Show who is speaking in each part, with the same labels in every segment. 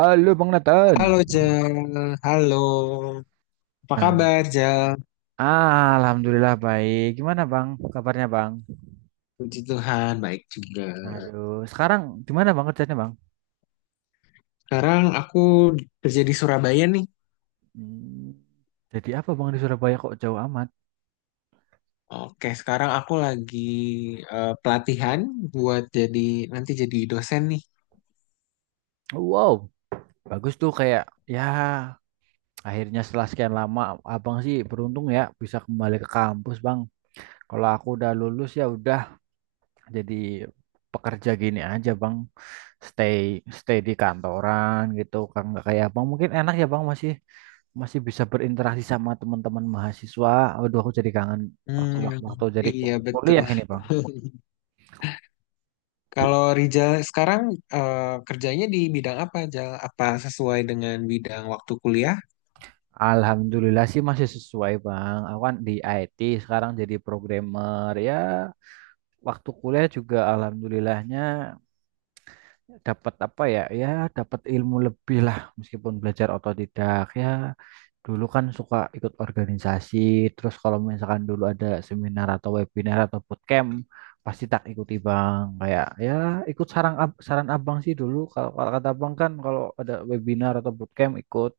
Speaker 1: Halo Bang Nathan.
Speaker 2: Halo Jal, halo. Apa kabar Jal?
Speaker 1: Ah, Alhamdulillah baik. Gimana Bang? Kabarnya Bang?
Speaker 2: Puji Tuhan, baik juga.
Speaker 1: Aduh, sekarang gimana Bang kerjanya Bang?
Speaker 2: Sekarang aku kerja di Surabaya nih.
Speaker 1: Hmm, jadi apa Bang di Surabaya kok jauh amat?
Speaker 2: Oke, sekarang aku lagi pelatihan buat jadi nanti jadi dosen nih.
Speaker 1: Wow, bagus tuh kayak ya, akhirnya setelah sekian lama Abang sih beruntung ya bisa kembali ke kampus Bang. Kalau aku udah lulus ya udah jadi pekerja gini aja Bang. Stay stay di kantoran gitu kan nggak kayak Abang, mungkin enak ya Bang masih masih bisa berinteraksi sama teman-teman mahasiswa. Aduh, aku jadi kangen waktu
Speaker 2: Hmm,
Speaker 1: waktu, jadi
Speaker 2: iya betul.
Speaker 1: kuliah ini, Bang.
Speaker 2: Kalau Rijal sekarang eh, kerjanya di bidang apa Jal? Apa sesuai dengan bidang waktu kuliah?
Speaker 1: Alhamdulillah sih masih sesuai, Bang. Aku kan di IT sekarang, jadi programmer ya. Waktu kuliah juga alhamdulillahnya dapat apa ya ya dapat ilmu lebih lah, meskipun belajar otodidak ya. Dulu kan suka ikut organisasi, terus kalau misalkan dulu ada seminar atau webinar atau bootcamp pasti tak ikuti Bang. Kayak ya, ikut saran ab- saran abang sih dulu. Kalau kalau kata abang kan kalau ada webinar atau bootcamp ikut,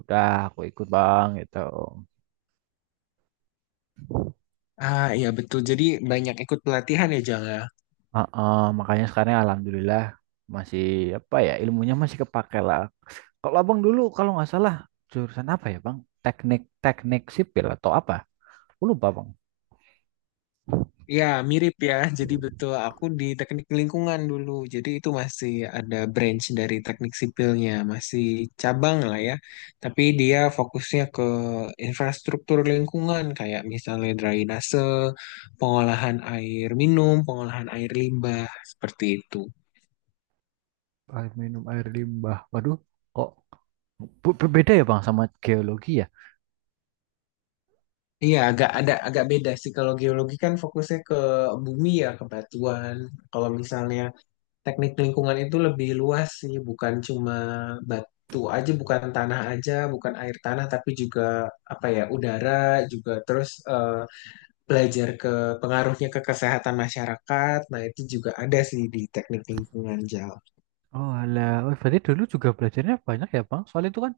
Speaker 1: udah aku ikut Bang, gitu.
Speaker 2: Ah, iya betul. Jadi banyak ikut pelatihan ya, Jala.
Speaker 1: Heeh, makanya sekarang alhamdulillah masih, apa ya, ilmunya masih kepake lah. Kalau abang dulu kalau nggak salah jurusan apa ya Bang? Teknik teknik sipil atau apa? Aku lupa Bang.
Speaker 2: Ya, mirip ya. Jadi betul, aku di teknik lingkungan dulu. Jadi itu masih ada branch dari teknik sipilnya, masih cabang lah ya. Tapi dia fokusnya ke infrastruktur lingkungan, kayak misalnya drainase, pengolahan air minum, pengolahan air limbah, seperti itu.
Speaker 1: Air minum, air limbah. Waduh, kok berbeda ya Bang sama geologi ya?
Speaker 2: Iya, agak ada agak beda sih. Kalau geologi kan fokusnya ke bumi ya, ke batuan. Kalau misalnya teknik lingkungan itu lebih luas sih, bukan cuma batu aja, bukan tanah aja, bukan air tanah, tapi juga apa ya, udara juga terus belajar ke pengaruhnya ke kesehatan masyarakat. Nah, itu juga ada sih di teknik lingkungan Jal.
Speaker 1: Oh alah, oh, berarti dulu juga belajarnya banyak ya Bang? Soal itu kan,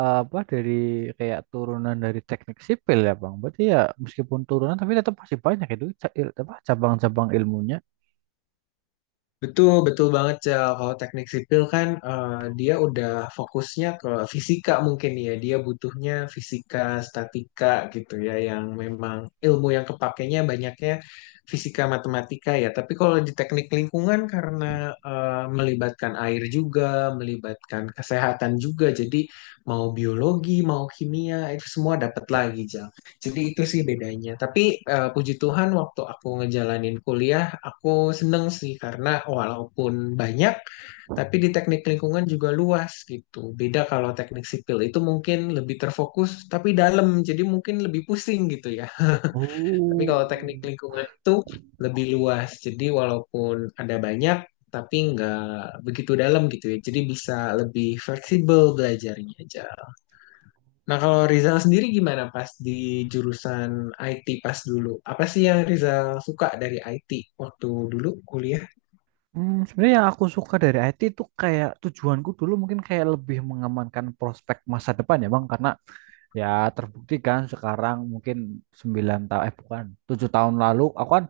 Speaker 1: apa, dari kayak turunan dari teknik sipil ya Bang? Berarti ya meskipun turunan tapi tetap masih banyak itu ca- il- apa cabang-cabang ilmunya.
Speaker 2: Betul, betul banget, Cel. Kalau teknik sipil kan dia udah fokusnya ke fisika mungkin ya. Dia butuhnya fisika, statika gitu ya, yang memang ilmu yang kepakainya banyaknya fisika, matematika ya. Tapi kalau di teknik lingkungan karena melibatkan air juga, melibatkan kesehatan juga, jadi mau biologi, mau kimia, itu semua dapat lagi, Cel. Jadi itu sih bedanya. Tapi puji Tuhan waktu aku ngejalanin kuliah, aku seneng sih karena walaupun banyak, tapi di teknik lingkungan juga luas gitu. Beda kalau teknik sipil itu mungkin lebih terfokus tapi dalam, jadi mungkin lebih pusing gitu ya. Tapi
Speaker 1: Oh.
Speaker 2: kalau teknik lingkungan itu lebih luas, jadi walaupun ada banyak, tapi nggak begitu dalam gitu ya. Jadi bisa lebih fleksibel belajarnya aja. Nah, kalau Rizal sendiri gimana pas di jurusan IT pas dulu? Apa sih yang Rizal suka dari IT waktu dulu kuliah?
Speaker 1: Sebenarnya yang aku suka dari IT itu kayak tujuanku dulu, mungkin kayak lebih mengamankan prospek masa depan ya Bang, karena ya terbukti kan sekarang mungkin 9 tahun, eh, bukan 7 tahun lalu, aku kan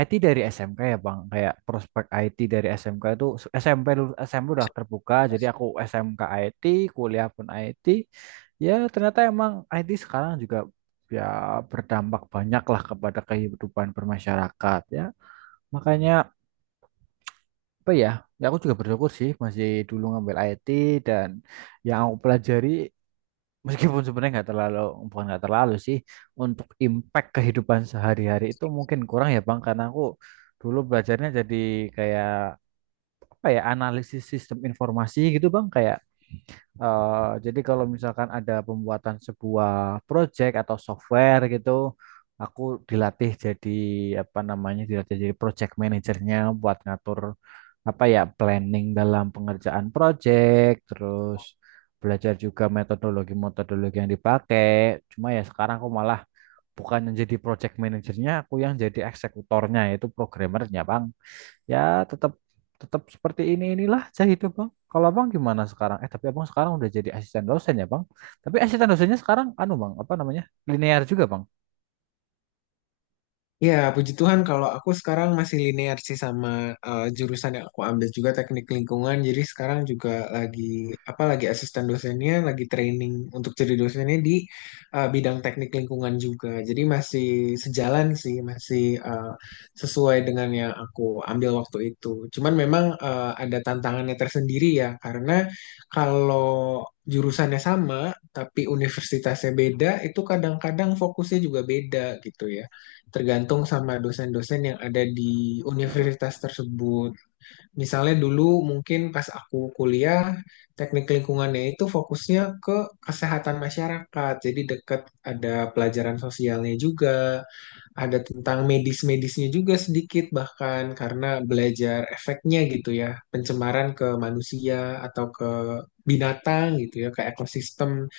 Speaker 1: IT dari SMK ya Bang. Kayak prospek IT dari SMK itu SMP, lulus SMP udah terbuka, jadi aku SMK IT, kuliah pun IT. Ya ternyata emang IT sekarang juga ya berdampak banyak lah kepada kehidupan bermasyarakat ya, makanya, apa ya ya aku juga bersyukur sih masih dulu ngambil IT. Dan yang aku pelajari, meskipun sebenarnya nggak terlalu, bukan nggak terlalu sih, untuk impact kehidupan sehari-hari itu mungkin kurang ya Bang, karena aku dulu belajarnya jadi kayak, apa ya, analisis sistem informasi gitu Bang. Kayak, jadi kalau misalkan ada pembuatan sebuah project atau software gitu, aku dilatih jadi dilatih jadi project manajernya buat ngatur, apa ya, planning dalam pengerjaan project, terus belajar juga metodologi-metodologi yang dipakai. Cuma ya sekarang aku malah bukan yang jadi project manajernya, aku yang jadi eksekutornya, yaitu programmernya, Bang. Ya, tetap tetap seperti ini, inilah saya hidup, Bang. Kalau Abang gimana sekarang? Eh, tapi Abang sekarang udah jadi asisten dosen ya, Bang. Tapi asisten dosennya sekarang anu, Bang, apa namanya? Linear juga, Bang.
Speaker 2: Ya, puji Tuhan kalau aku sekarang masih linear sih sama jurusan yang aku ambil juga teknik lingkungan. Jadi sekarang juga lagi apa lagi asisten dosennya, lagi training untuk jadi dosennya di bidang teknik lingkungan juga. Jadi masih sejalan sih, masih sesuai dengan yang aku ambil waktu itu. Cuman memang ada tantangannya tersendiri ya, karena kalau jurusannya sama tapi universitasnya beda, itu kadang-kadang fokusnya juga beda gitu ya tergantung sama dosen-dosen yang ada di universitas tersebut. Misalnya dulu mungkin pas aku kuliah, teknik lingkungannya itu fokusnya ke kesehatan masyarakat. Jadi deket ada pelajaran sosialnya juga, ada tentang medis-medisnya juga sedikit bahkan karena belajar efeknya gitu ya, pencemaran ke manusia atau ke binatang gitu ya, ke ekosistem.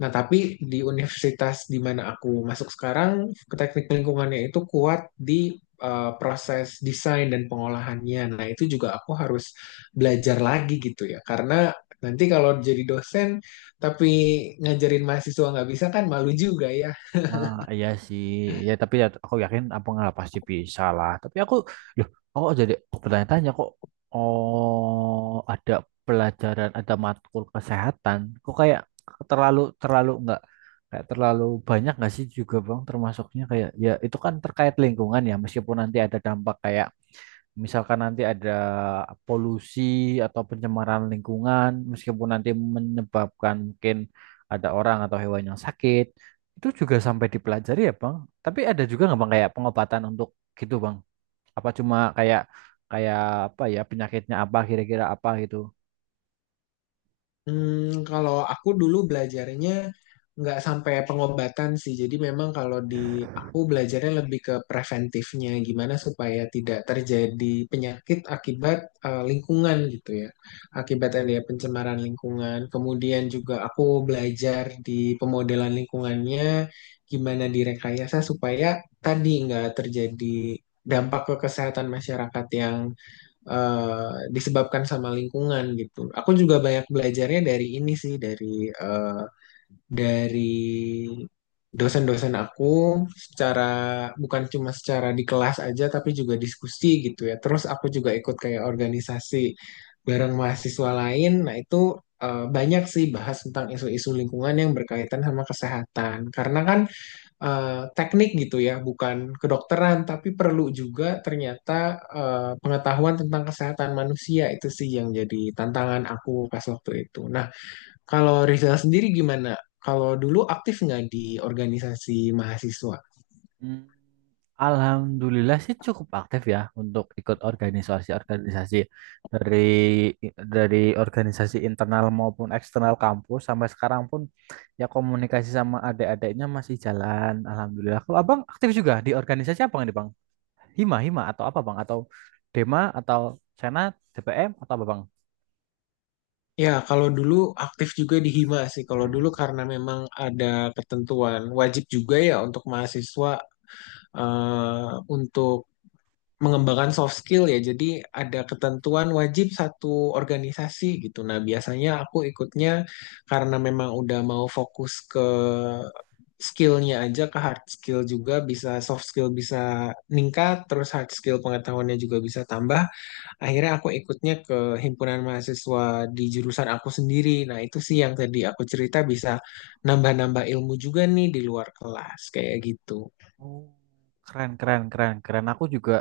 Speaker 2: Nah, tapi di universitas di mana aku masuk sekarang, teknik lingkungannya itu kuat di proses desain dan pengolahannya. Nah, itu juga aku harus belajar lagi gitu ya. Karena nanti kalau jadi dosen tapi ngajarin mahasiswa nggak bisa kan malu juga ya.
Speaker 1: Ah, iya sih. Ya, tapi ya, aku yakin Abang lah pasti bisa lah. Tapi aku, loh, aku jadi bertanya-tanya, kok, oh, ada pelajaran, ada matkul kesehatan. Kok kayak terlalu terlalu enggak, kayak terlalu banyak nggak sih juga Bang termasuknya, kayak ya itu kan terkait lingkungan ya, meskipun nanti ada dampak kayak, misalkan nanti ada polusi atau pencemaran lingkungan, meskipun nanti menyebabkan mungkin ada orang atau hewan yang sakit, itu juga sampai dipelajari ya, Bang. Tapi ada juga nggak, Bang, kayak pengobatan untuk gitu, Bang? Apa cuma kayak, kayak, apa ya, penyakitnya apa, kira-kira apa gitu?
Speaker 2: Hmm, kalau aku dulu belajarnya nggak sampai pengobatan sih. Jadi memang kalau di aku belajarnya lebih ke preventifnya, gimana supaya tidak terjadi penyakit akibat lingkungan gitu ya. Akibat ada pencemaran lingkungan. Kemudian juga aku belajar di pemodelan lingkungannya, gimana direkayasa supaya tadi nggak terjadi dampak ke kesehatan masyarakat yang disebabkan sama lingkungan gitu. Aku juga banyak belajarnya dari ini sih, dari dari dosen-dosen aku secara bukan cuma secara di kelas aja tapi juga diskusi gitu ya. Terus aku juga ikut kayak organisasi bareng mahasiswa lain. Nah, itu banyak sih bahas tentang isu-isu lingkungan yang berkaitan sama kesehatan. Karena kan teknik gitu ya, bukan kedokteran, tapi perlu juga ternyata pengetahuan tentang kesehatan manusia itu sih yang jadi tantangan aku pas waktu itu. Nah, kalau Rizal sendiri gimana? Kalau dulu aktif nggak di organisasi mahasiswa?
Speaker 1: Hmm, Alhamdulillah sih cukup aktif ya untuk ikut organisasi-organisasi, dari dari organisasi internal maupun eksternal kampus, sampai sekarang pun ya komunikasi sama adik-adiknya masih jalan. Alhamdulillah. Kalau Abang aktif juga di organisasi apa nih Bang? Hima atau apa Bang? Atau Dema, atau Senat, DPM, atau apa Bang?
Speaker 2: Ya, kalau dulu aktif juga di Hima sih. Kalau dulu karena memang ada ketentuan wajib juga ya untuk mahasiswa eh, untuk mengembangkan soft skill ya. Jadi ada ketentuan wajib satu organisasi gitu. Nah, biasanya aku ikutnya karena memang udah mau fokus ke skillnya aja ke hard skill juga bisa soft skill bisa meningkat terus hard skill pengetahuannya juga bisa tambah akhirnya aku ikutnya ke himpunan mahasiswa di jurusan aku sendiri. Nah itu sih yang tadi aku cerita, bisa nambah-nambah ilmu juga nih di luar kelas kayak gitu.
Speaker 1: Oh, keren keren keren keren. Aku juga,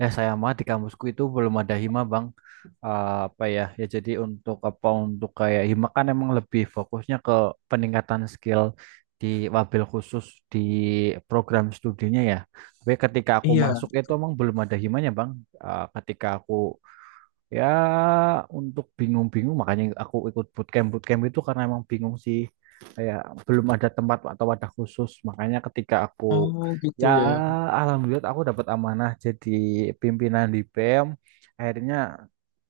Speaker 1: ya sayang banget di kampusku itu belum ada hima Bang. Apa ya, ya jadi untuk apa, untuk kayak hima kan emang lebih fokusnya ke peningkatan skill di wabil khusus di program studinya ya. Tapi ketika aku
Speaker 2: Iya,
Speaker 1: masuk itu emang belum ada himanya Bang. Eh, ketika aku Ya, untuk bingung-bingung makanya aku ikut bootcamp. Bootcamp itu karena emang bingung sih. Kayak belum ada tempat atau wadah khusus. Makanya ketika aku
Speaker 2: oh gitu
Speaker 1: ya
Speaker 2: ya.
Speaker 1: alhamdulillah aku dapat amanah jadi pimpinan di PM. Akhirnya,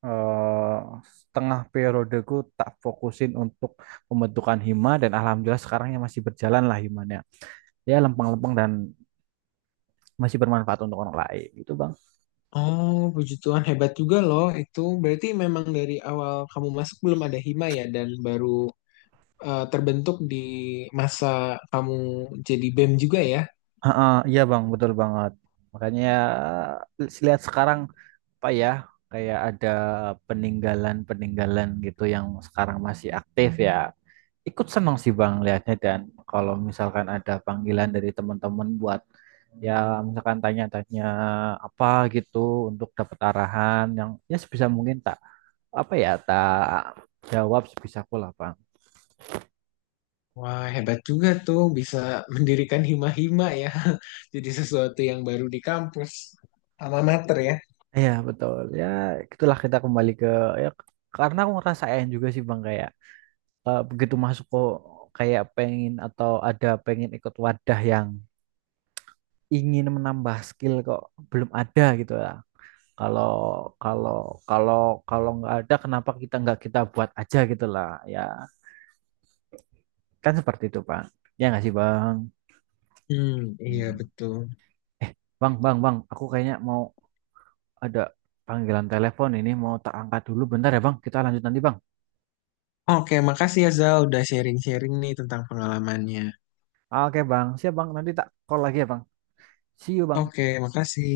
Speaker 1: eh, setengah periodeku tak fokusin untuk pembentukan hima, dan alhamdulillah sekarang ya masih berjalan lah himanya. Ya lempeng-lempeng dan masih bermanfaat untuk orang lain. Itu Bang.
Speaker 2: Oh, puji Tuhan hebat juga loh itu. Berarti memang dari awal kamu masuk belum ada hima ya dan baru terbentuk di masa kamu jadi BEM juga ya.
Speaker 1: Heeh, iya Bang, betul banget. Makanya ya, lihat sekarang, apa ya, kayak ada peninggalan-peninggalan gitu yang sekarang masih aktif ya, ikut senang sih Bang lihatnya. Dan kalau misalkan ada panggilan dari teman-teman buat, ya, misalkan tanya-tanya apa gitu untuk dapat arahan yang, ya sebisa mungkin tak, apa ya tak jawab sebisaku lah Bang.
Speaker 2: Wah, hebat juga tuh bisa mendirikan hima-hima ya. Jadi sesuatu yang baru di kampus. Alma mater ya.
Speaker 1: Iya betul ya, itulah, kita kembali ke, ya karena aku ngerasain juga sih Bang kayak, begitu masuk kok kayak pengen, atau ada pengen ikut wadah yang ingin menambah skill, kok belum ada gitu ya. Kalau kalau kalau kalau nggak ada, kenapa kita nggak kita buat aja gitu lah, ya kan, seperti itu Bang. Ya nggak sih Bang?
Speaker 2: Hmm, iya
Speaker 1: Hmm.
Speaker 2: betul.
Speaker 1: Eh Bang Bang Bang, aku kayaknya mau ada panggilan telepon ini, mau tak angkat dulu bentar ya Bang. Kita lanjut nanti Bang.
Speaker 2: Oke, makasih ya Zal udah sharing-sharing nih tentang pengalamannya.
Speaker 1: Oke Bang, siap Bang. Nanti tak call lagi ya Bang. See you
Speaker 2: Oke,
Speaker 1: Bang.
Speaker 2: makasih.